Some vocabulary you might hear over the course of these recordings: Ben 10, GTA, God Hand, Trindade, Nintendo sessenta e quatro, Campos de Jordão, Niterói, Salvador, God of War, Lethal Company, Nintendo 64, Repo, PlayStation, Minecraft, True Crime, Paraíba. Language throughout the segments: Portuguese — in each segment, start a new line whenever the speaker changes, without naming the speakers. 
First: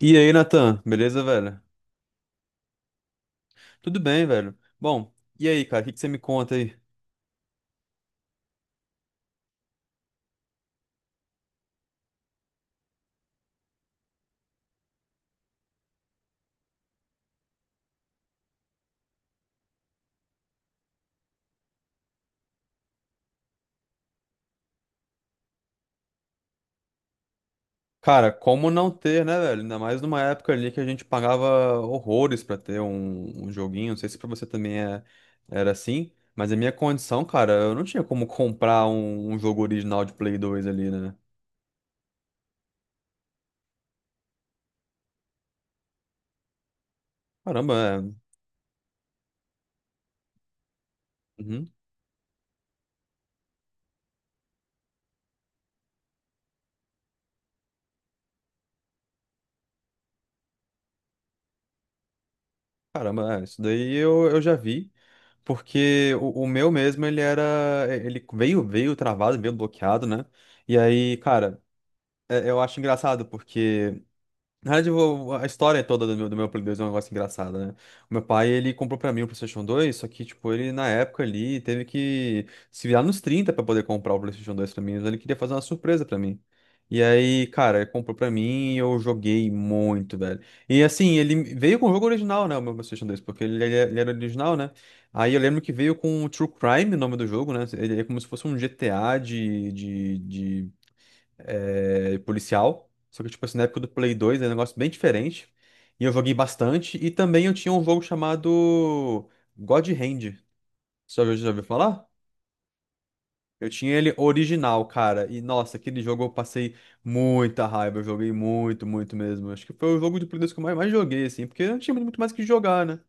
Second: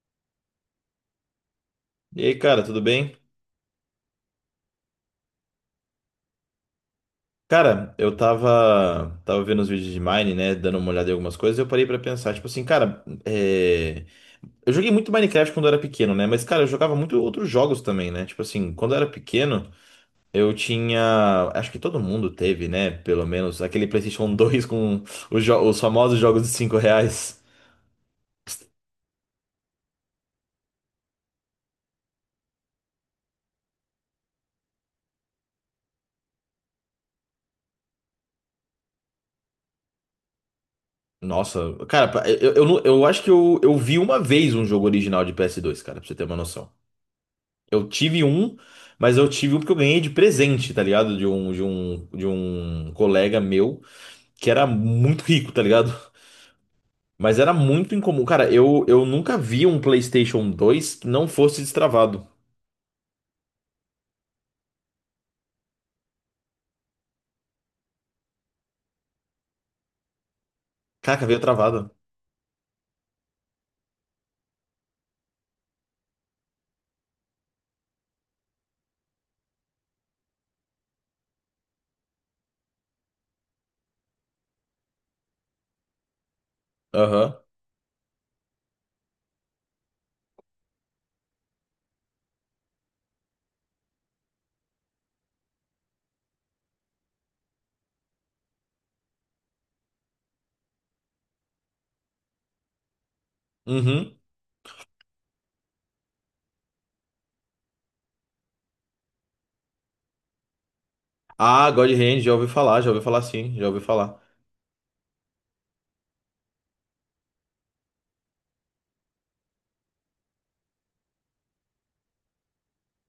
E aí, Natan, beleza, velho?
E aí, cara, tudo bem?
Tudo bem, velho. Bom, e aí, cara, o que que você me conta aí?
Cara, eu tava vendo os vídeos de Mine, né? Dando uma olhada em algumas coisas, e eu parei pra pensar, tipo assim, cara, eu joguei muito Minecraft quando eu era pequeno, né? Mas, cara, eu jogava muito outros jogos também, né? Tipo assim, quando eu era pequeno, eu tinha. Acho que todo mundo teve, né? Pelo menos aquele PlayStation 2 com os famosos jogos de 5 reais.
Cara, como não ter, né, velho? Ainda mais numa época ali que a gente pagava horrores pra ter um joguinho. Não sei se pra você também era assim, mas a minha condição, cara, eu não tinha como comprar um jogo original de Play 2 ali, né?
Nossa, cara, eu, não- eu acho que eu vi uma vez um jogo original de ps dois, cara, pra você ter uma noção.
Caramba,
Eu
é.
tive um, mas eu tive um porque eu ganhei de presente, tá ligado?
Uhum.
De um colega meu que era muito rico, tá ligado? Mas era muito incomum. Cara, eu nunca vi um PlayStation 2 que não fosse destravado.
Caramba, é. Isso daí eu já vi. Porque o meu mesmo, ele era. Ele veio travado, veio bloqueado, né? E aí,
Caraca, veio
cara.
travada.
É, eu acho engraçado porque, na verdade, a história toda do meu Play 2 é um negócio engraçado, né? O meu pai, ele comprou pra mim o PlayStation 2, só que, tipo, ele, na época ali, teve que se virar nos 30 pra poder comprar o PlayStation 2 pra mim, mas ele queria fazer uma surpresa pra mim. E
Aham.
aí, cara, ele comprou pra mim e eu joguei muito, velho. E assim, ele veio com o jogo original, né? O meu PlayStation 2, porque ele era original, né? Aí eu lembro que veio com o True Crime, o nome do jogo, né? Ele é como se fosse um GTA de policial. Só que, tipo assim, na época do Play
Uhum.
2 era um negócio bem diferente. E eu joguei bastante. E também eu tinha um jogo chamado God Hand. Você já ouviu
Ah, God
falar?
Hand, já ouvi falar sim, já
Eu
ouvi
tinha ele
falar.
original, cara. E nossa, aquele jogo eu passei muita raiva. Eu joguei muito, muito mesmo. Acho que foi o jogo de Play 2 que eu mais joguei, assim, porque não tinha muito mais o que jogar, né?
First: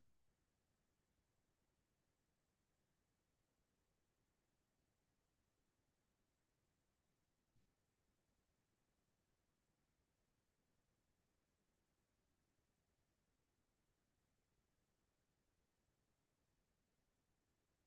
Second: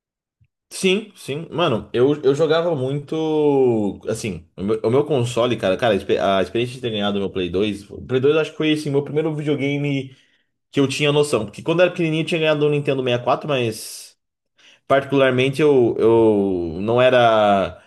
Sim, sim. Mano, eu jogava muito. Assim, o meu console, cara, a a experiência de ter ganhado o meu Play dois. O Play dois eu acho que foi assim, meu primeiro videogame que eu tinha noção. Porque quando eu era pequenininho eu tinha ganhado um Nintendo 64, mas particularmente eu não era,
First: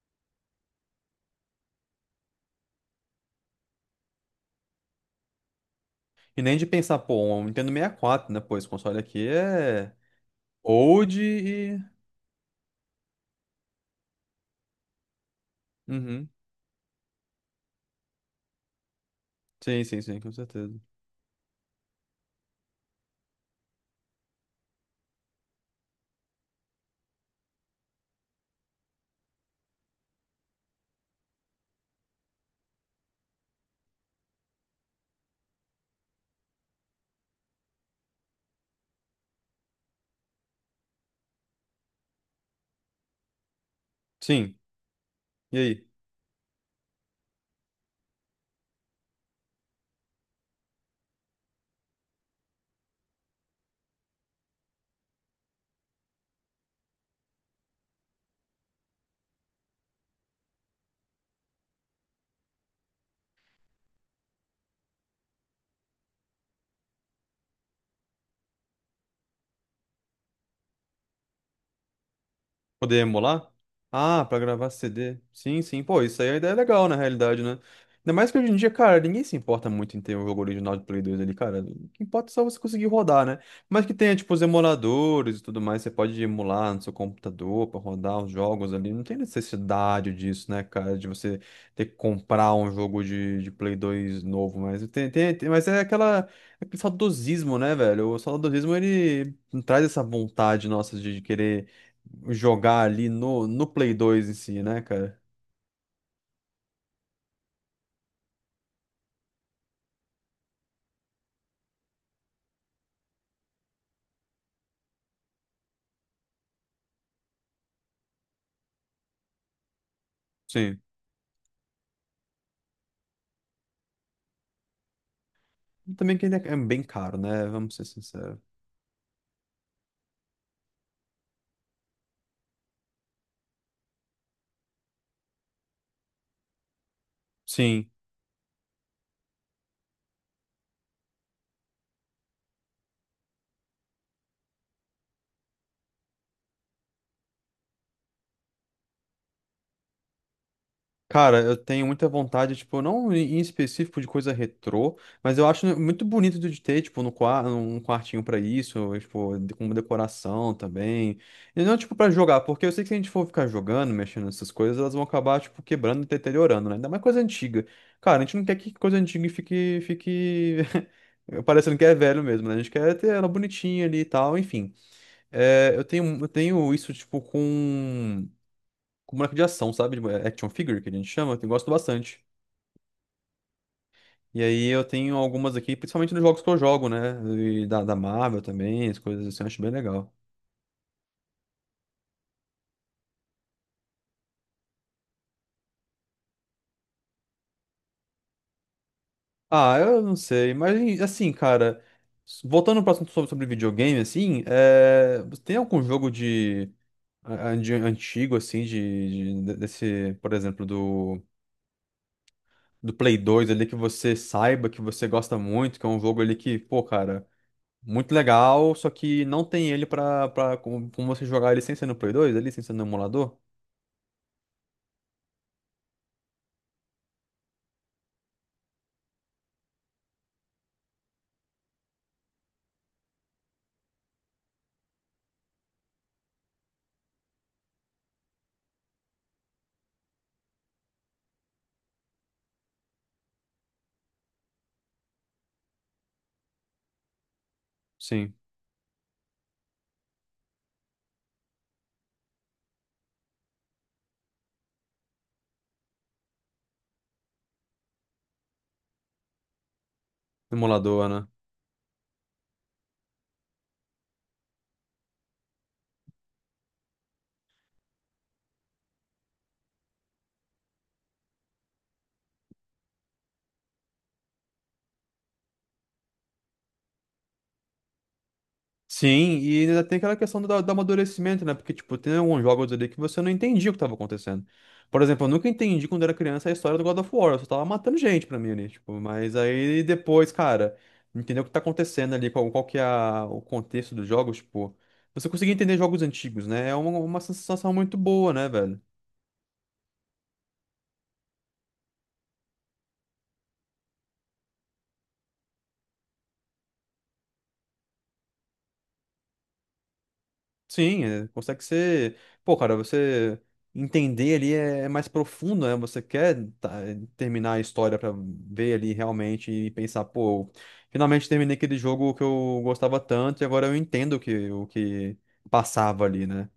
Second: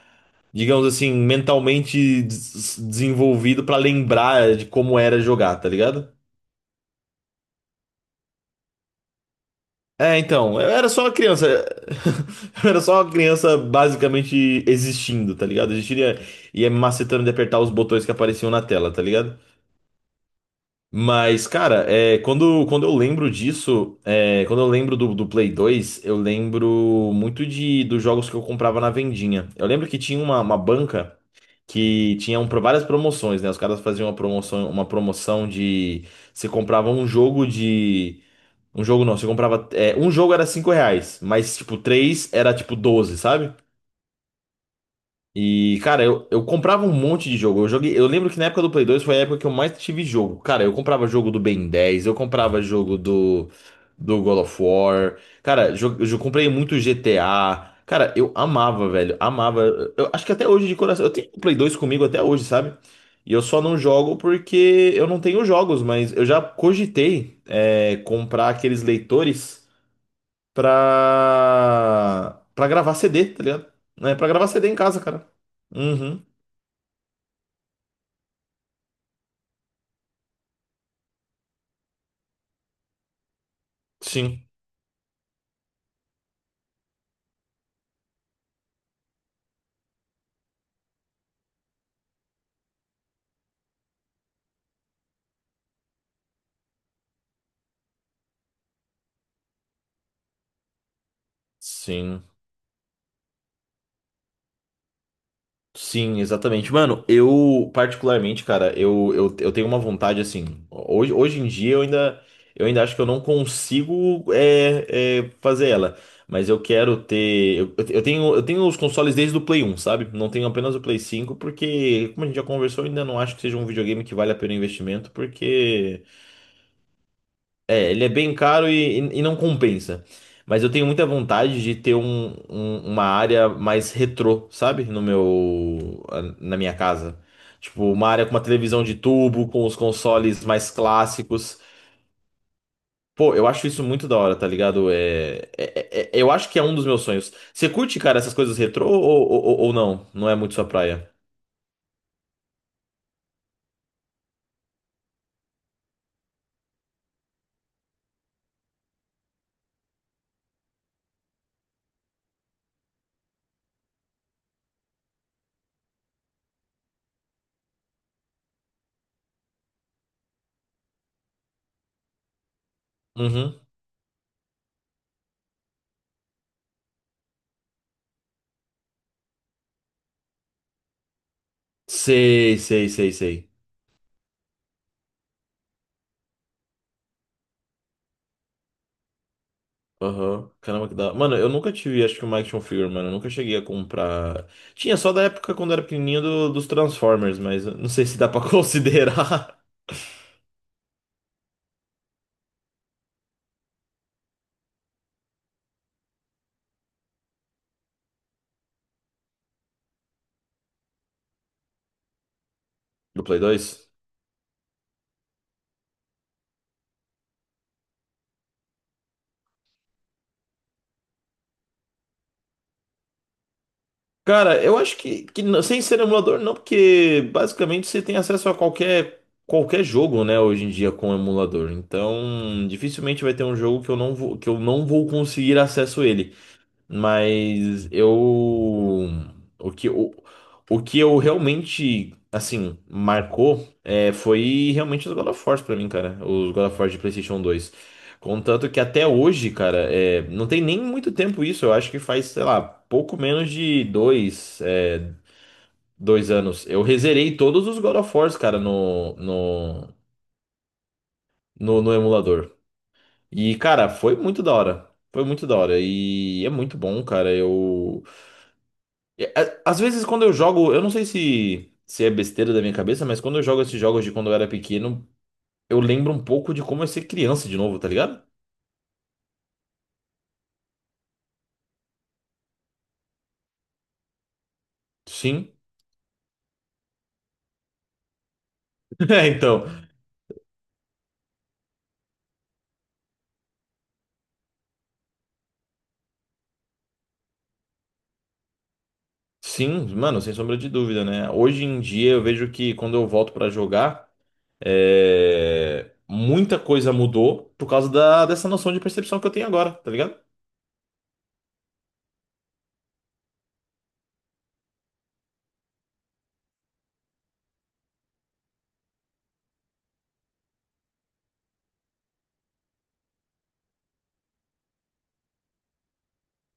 digamos assim, mentalmente desenvolvido pra lembrar de como era jogar, tá ligado?
E nem de pensar, pô, um Nintendo 64, né? Pô, esse console aqui é
É, então, eu era só uma
old
criança.
e.
Eu era só uma criança basicamente existindo, tá ligado? Existindo e ia
Uhum.
e ia me macetando de apertar os botões que apareciam na tela, tá ligado?
Sim, sim, sim, com certeza.
Mas, cara, é, quando eu lembro disso, é, quando eu lembro do Play dois, eu lembro muito de dos jogos que eu comprava na vendinha. Eu lembro que tinha uma banca que tinha várias promoções, né? Os caras faziam uma promoção de você comprava um jogo de. Um jogo não, você comprava. Um jogo era 5 reais, mas tipo, três era tipo doze, sabe?
Sim. E
E,
aí?
cara, eu comprava um monte de jogo. Eu joguei, eu lembro que na época do Play 2 foi a época que eu mais tive jogo. Cara, eu comprava jogo do Ben 10, eu comprava jogo do God of War. Cara, comprei muito GTA. Cara, eu amava, velho. Amava. Eu acho que até hoje de coração. Eu tenho o Play 2 comigo até hoje, sabe? E eu só não jogo porque eu não tenho jogos, mas eu já cogitei, comprar aqueles leitores pra gravar
Poder
CD, tá
emular?
ligado? É,
Ah,
pra
pra
gravar CD
gravar
em casa,
CD.
cara.
Sim, sim. Pô, isso
Uhum.
aí a ideia é legal, na realidade, né? Ainda mais que hoje em dia, cara, ninguém se importa muito em ter um jogo original de Play 2 ali, cara. O que importa é só você conseguir rodar, né? Mas que tenha, tipo, os
Sim.
emuladores e tudo mais, você pode emular no seu computador pra rodar os jogos ali. Não tem necessidade disso, né, cara, de você ter que comprar um jogo de Play 2 novo. Mas, mas é aquele saudosismo, né, velho? O saudosismo, ele traz essa vontade nossa de querer
Sim.
jogar ali no Play 2 em si, né, cara?
Sim, exatamente. Mano, eu, particularmente, cara, eu tenho uma vontade assim. Hoje em dia eu ainda acho que eu não consigo fazer ela. Mas eu quero ter. Eu tenho os consoles desde o Play um, sabe? Não tenho apenas
Sim.
o Play cinco porque, como a gente já conversou, eu ainda não acho que seja um videogame que vale a pena o investimento,
E
porque.
também que ele é bem caro, né? Vamos ser
É, ele é bem
sinceros.
caro e não compensa. Mas eu tenho muita vontade de ter uma área mais retrô, sabe? No meu, Na minha casa. Tipo,
Sim,
uma área com uma televisão de tubo, com os consoles mais clássicos. Pô, eu acho isso muito da hora, tá ligado? Eu acho que é um dos meus sonhos. Você curte, cara, essas coisas retrô ou não? Não é muito sua praia?
cara, eu tenho muita vontade, tipo, não em específico de coisa retrô, mas eu acho muito bonito de ter, tipo, no quarto um quartinho pra isso, tipo, com decoração também. E não, tipo, pra jogar, porque eu sei que se a gente for ficar jogando, mexendo nessas coisas, elas vão acabar, tipo, quebrando e deteriorando, né? Ainda mais coisa antiga. Cara, a gente não quer que coisa antiga fique... parecendo que é velho mesmo, né? A gente quer ter ela
Uhum.
bonitinha ali e tal, enfim. É, eu tenho isso, tipo, com boneco de ação, sabe? De action figure, que a gente chama, que eu gosto bastante.
Sei, sei, sei, sei.
E aí eu tenho algumas aqui, principalmente nos jogos que eu jogo, né? E da Marvel também, as coisas assim, eu acho bem legal.
Aham. Caramba, que da. Mano, eu nunca tive, acho que uma action figure, mano. Eu nunca cheguei a comprar. Tinha só da época quando era pequenininho dos Transformers, mas eu não sei se dá pra considerar.
Ah, eu não sei, mas assim, cara, voltando para assunto sobre videogame, assim, você tem algum jogo de antigo, assim, desse, por exemplo, do Play
Do Play
2
2?
ali que você saiba, que você gosta muito, que é um jogo ali que, pô, cara. Muito legal, só que não tem ele pra como você jogar ele sem ser no Play 2, ele sem ser no emulador?
Cara, eu acho que sem ser emulador, não, porque basicamente você tem acesso a qualquer jogo, né, hoje em dia com emulador. Então, dificilmente vai ter um jogo que eu não vou, que eu não vou conseguir acesso a ele. Mas eu. O que, o, o que eu realmente, assim, marcou é, foi realmente os God of Wars pra mim, cara. Os God of Wars de PlayStation 2.
Sim,
Contanto que até hoje, cara, é, não tem nem muito tempo isso. Eu acho que faz, sei lá, pouco menos de dois anos. Eu rezerei todos os God of Wars, cara,
no emulador, né?
no emulador. E, cara, foi muito da hora. Foi muito da hora. E é muito bom, cara. Eu. Às vezes quando eu jogo, eu não sei se é besteira da minha cabeça, mas quando eu jogo esses jogos de quando eu era pequeno, eu lembro um pouco de como é ser criança de novo, tá ligado?
Sim, e ainda tem aquela questão do amadurecimento, né? Porque, tipo, tem alguns jogos ali que você não entendia o que tava acontecendo. Por exemplo, eu nunca
Sim.
entendi quando era criança a história do God of War, eu só tava matando gente pra mim ali, tipo,
É,
mas
então,
aí depois, cara, entendeu o que tá acontecendo ali, qual que é o contexto dos jogos, tipo, você conseguir entender jogos antigos, né? É uma sensação muito boa, né, velho?
sim, mano, sem sombra de dúvida, né? Hoje em dia eu vejo que quando eu volto pra jogar, é, muita coisa mudou por causa dessa noção de percepção que eu tenho agora, tá ligado?
Sim, consegue ser. Pô, cara, você entender ali é mais profundo, né? Você quer tá, terminar a história pra ver ali realmente e pensar, pô, finalmente terminei aquele jogo que eu gostava tanto e agora eu entendo o que passava ali, né?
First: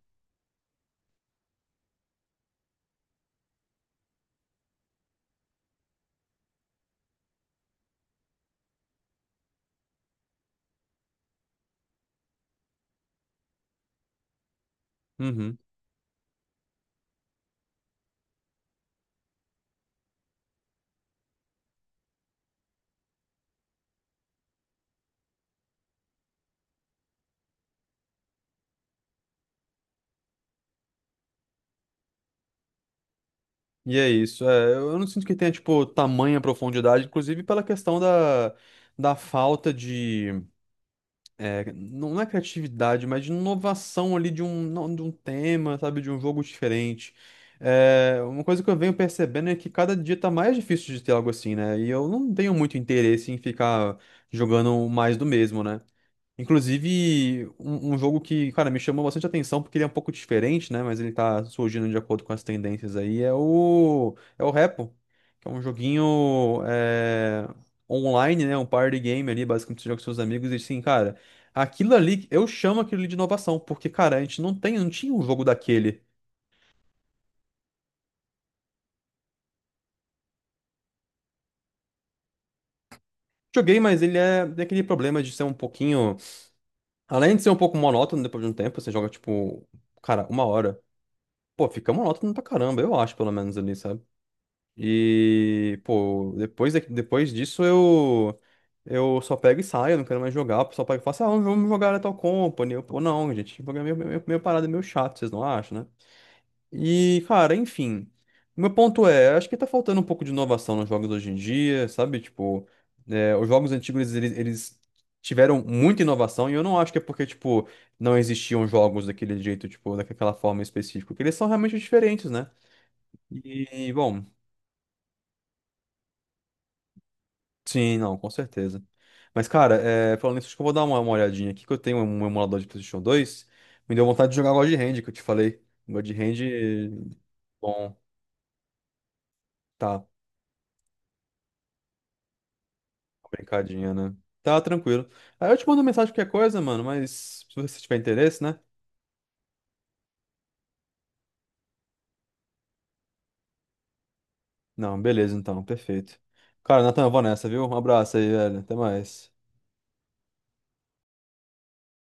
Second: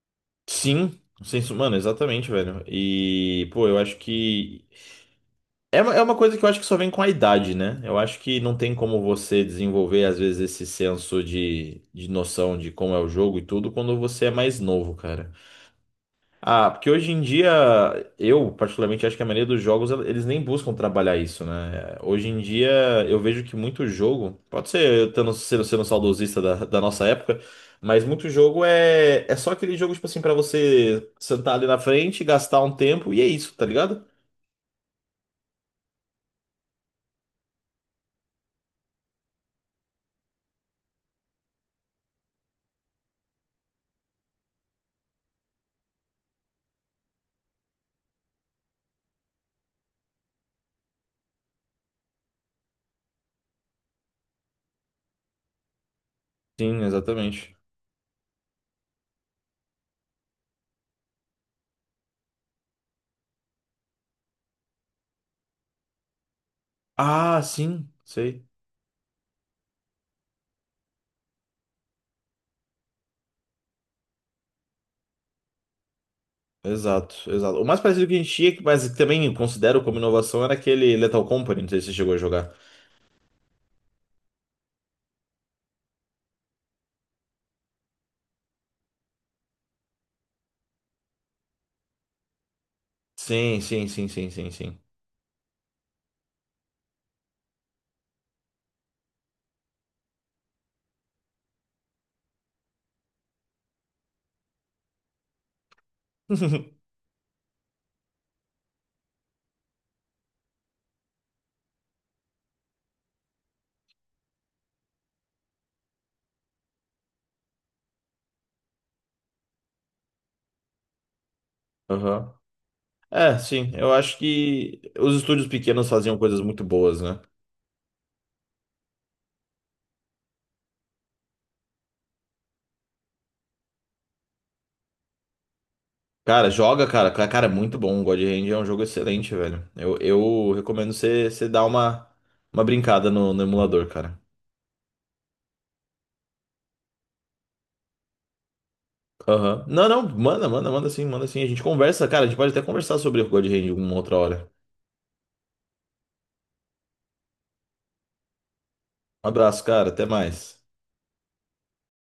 Sim, sem, som- Mano, exatamente, velho. E, pô, eu acho que é uma coisa que eu acho que só vem com a idade, né? Eu acho que não tem como você desenvolver, às vezes, esse senso de noção de como é o jogo e tudo quando você é mais novo, cara.
Uhum.
Ah, porque hoje em dia, eu particularmente acho que a maioria dos jogos, eles nem buscam trabalhar isso, né? Hoje em dia, eu vejo que muito jogo, pode ser eu tendo, sendo saudosista da nossa época, mas muito jogo é só aquele jogo, tipo assim, pra você sentar ali na frente, gastar um tempo e é isso, tá
E
ligado?
é isso. É, eu não sinto que tenha, tipo, tamanha profundidade, inclusive pela questão da falta de. Não é criatividade, mas de inovação ali de um, não- de um tema, sabe, de um jogo diferente. É, uma coisa que eu venho percebendo é que cada dia tá mais difícil de ter algo assim, né? E eu não tenho muito interesse em ficar jogando mais do mesmo, né?
Sim,
Inclusive,
exatamente.
um jogo que, cara, me chamou bastante atenção porque ele é um pouco diferente, né? Mas ele tá surgindo de acordo com as tendências aí. É o, Repo, que é um joguinho
Ah, sim,
online,
sei.
né? Um party game ali, basicamente você joga com seus amigos. E assim, cara, aquilo ali, eu chamo aquilo ali de inovação, porque, cara, a gente não tinha um jogo daquele.
Exato, exato. O mais parecido que a gente tinha, mas que também considero como inovação, era aquele Lethal Company, não sei se você chegou a jogar.
Joguei, mas ele tem aquele problema de ser um pouquinho. Além de ser um pouco monótono depois de um tempo, você joga, tipo, cara, uma hora. Pô, fica monótono pra caramba, eu acho, pelo menos
Sim,
ali,
sim,
sabe?
sim, sim, sim, sim.
E, pô, depois, depois disso eu só pego e saio, eu não quero mais jogar. O pessoal pega e fala assim, ah, vamos jogar Lethal Company. Eu, pô, não, gente, jogar é meio parada, meio chato, vocês não acham, né? E, cara, enfim. O meu ponto é, acho que tá faltando um pouco de inovação nos jogos hoje em dia, sabe? Tipo, os jogos antigos, eles tiveram muita inovação e eu não acho que é porque, tipo, não existiam jogos daquele jeito, tipo, daquela forma específica, porque eles são realmente diferentes,
Aham.
né?
É, sim,
E,
eu acho
bom...
que os estúdios pequenos faziam coisas muito boas, né?
Sim, não, com certeza. Mas, cara, falando nisso, acho que eu vou dar uma olhadinha aqui, que eu tenho um emulador de PlayStation 2. Me deu vontade de jogar God Hand, que eu te falei. God Hand,
Cara, joga, cara. Cara, é muito
bom,
bom. O God Hand é um jogo excelente, velho.
tá, uma
Eu recomendo você dar uma brincada no emulador,
brincadinha, né?
cara.
Tá tranquilo. Aí eu te mando mensagem qualquer coisa, mano, mas se você tiver interesse, né?
Aham. Não, não, manda, manda, manda sim, manda sim. A gente conversa, cara. A gente pode até conversar sobre o God Hand uma outra hora.
Não, beleza, então, perfeito. Cara, Nathan, eu vou nessa, viu? Um abraço aí, velho. Até
Um
mais.
abraço, cara. Até mais.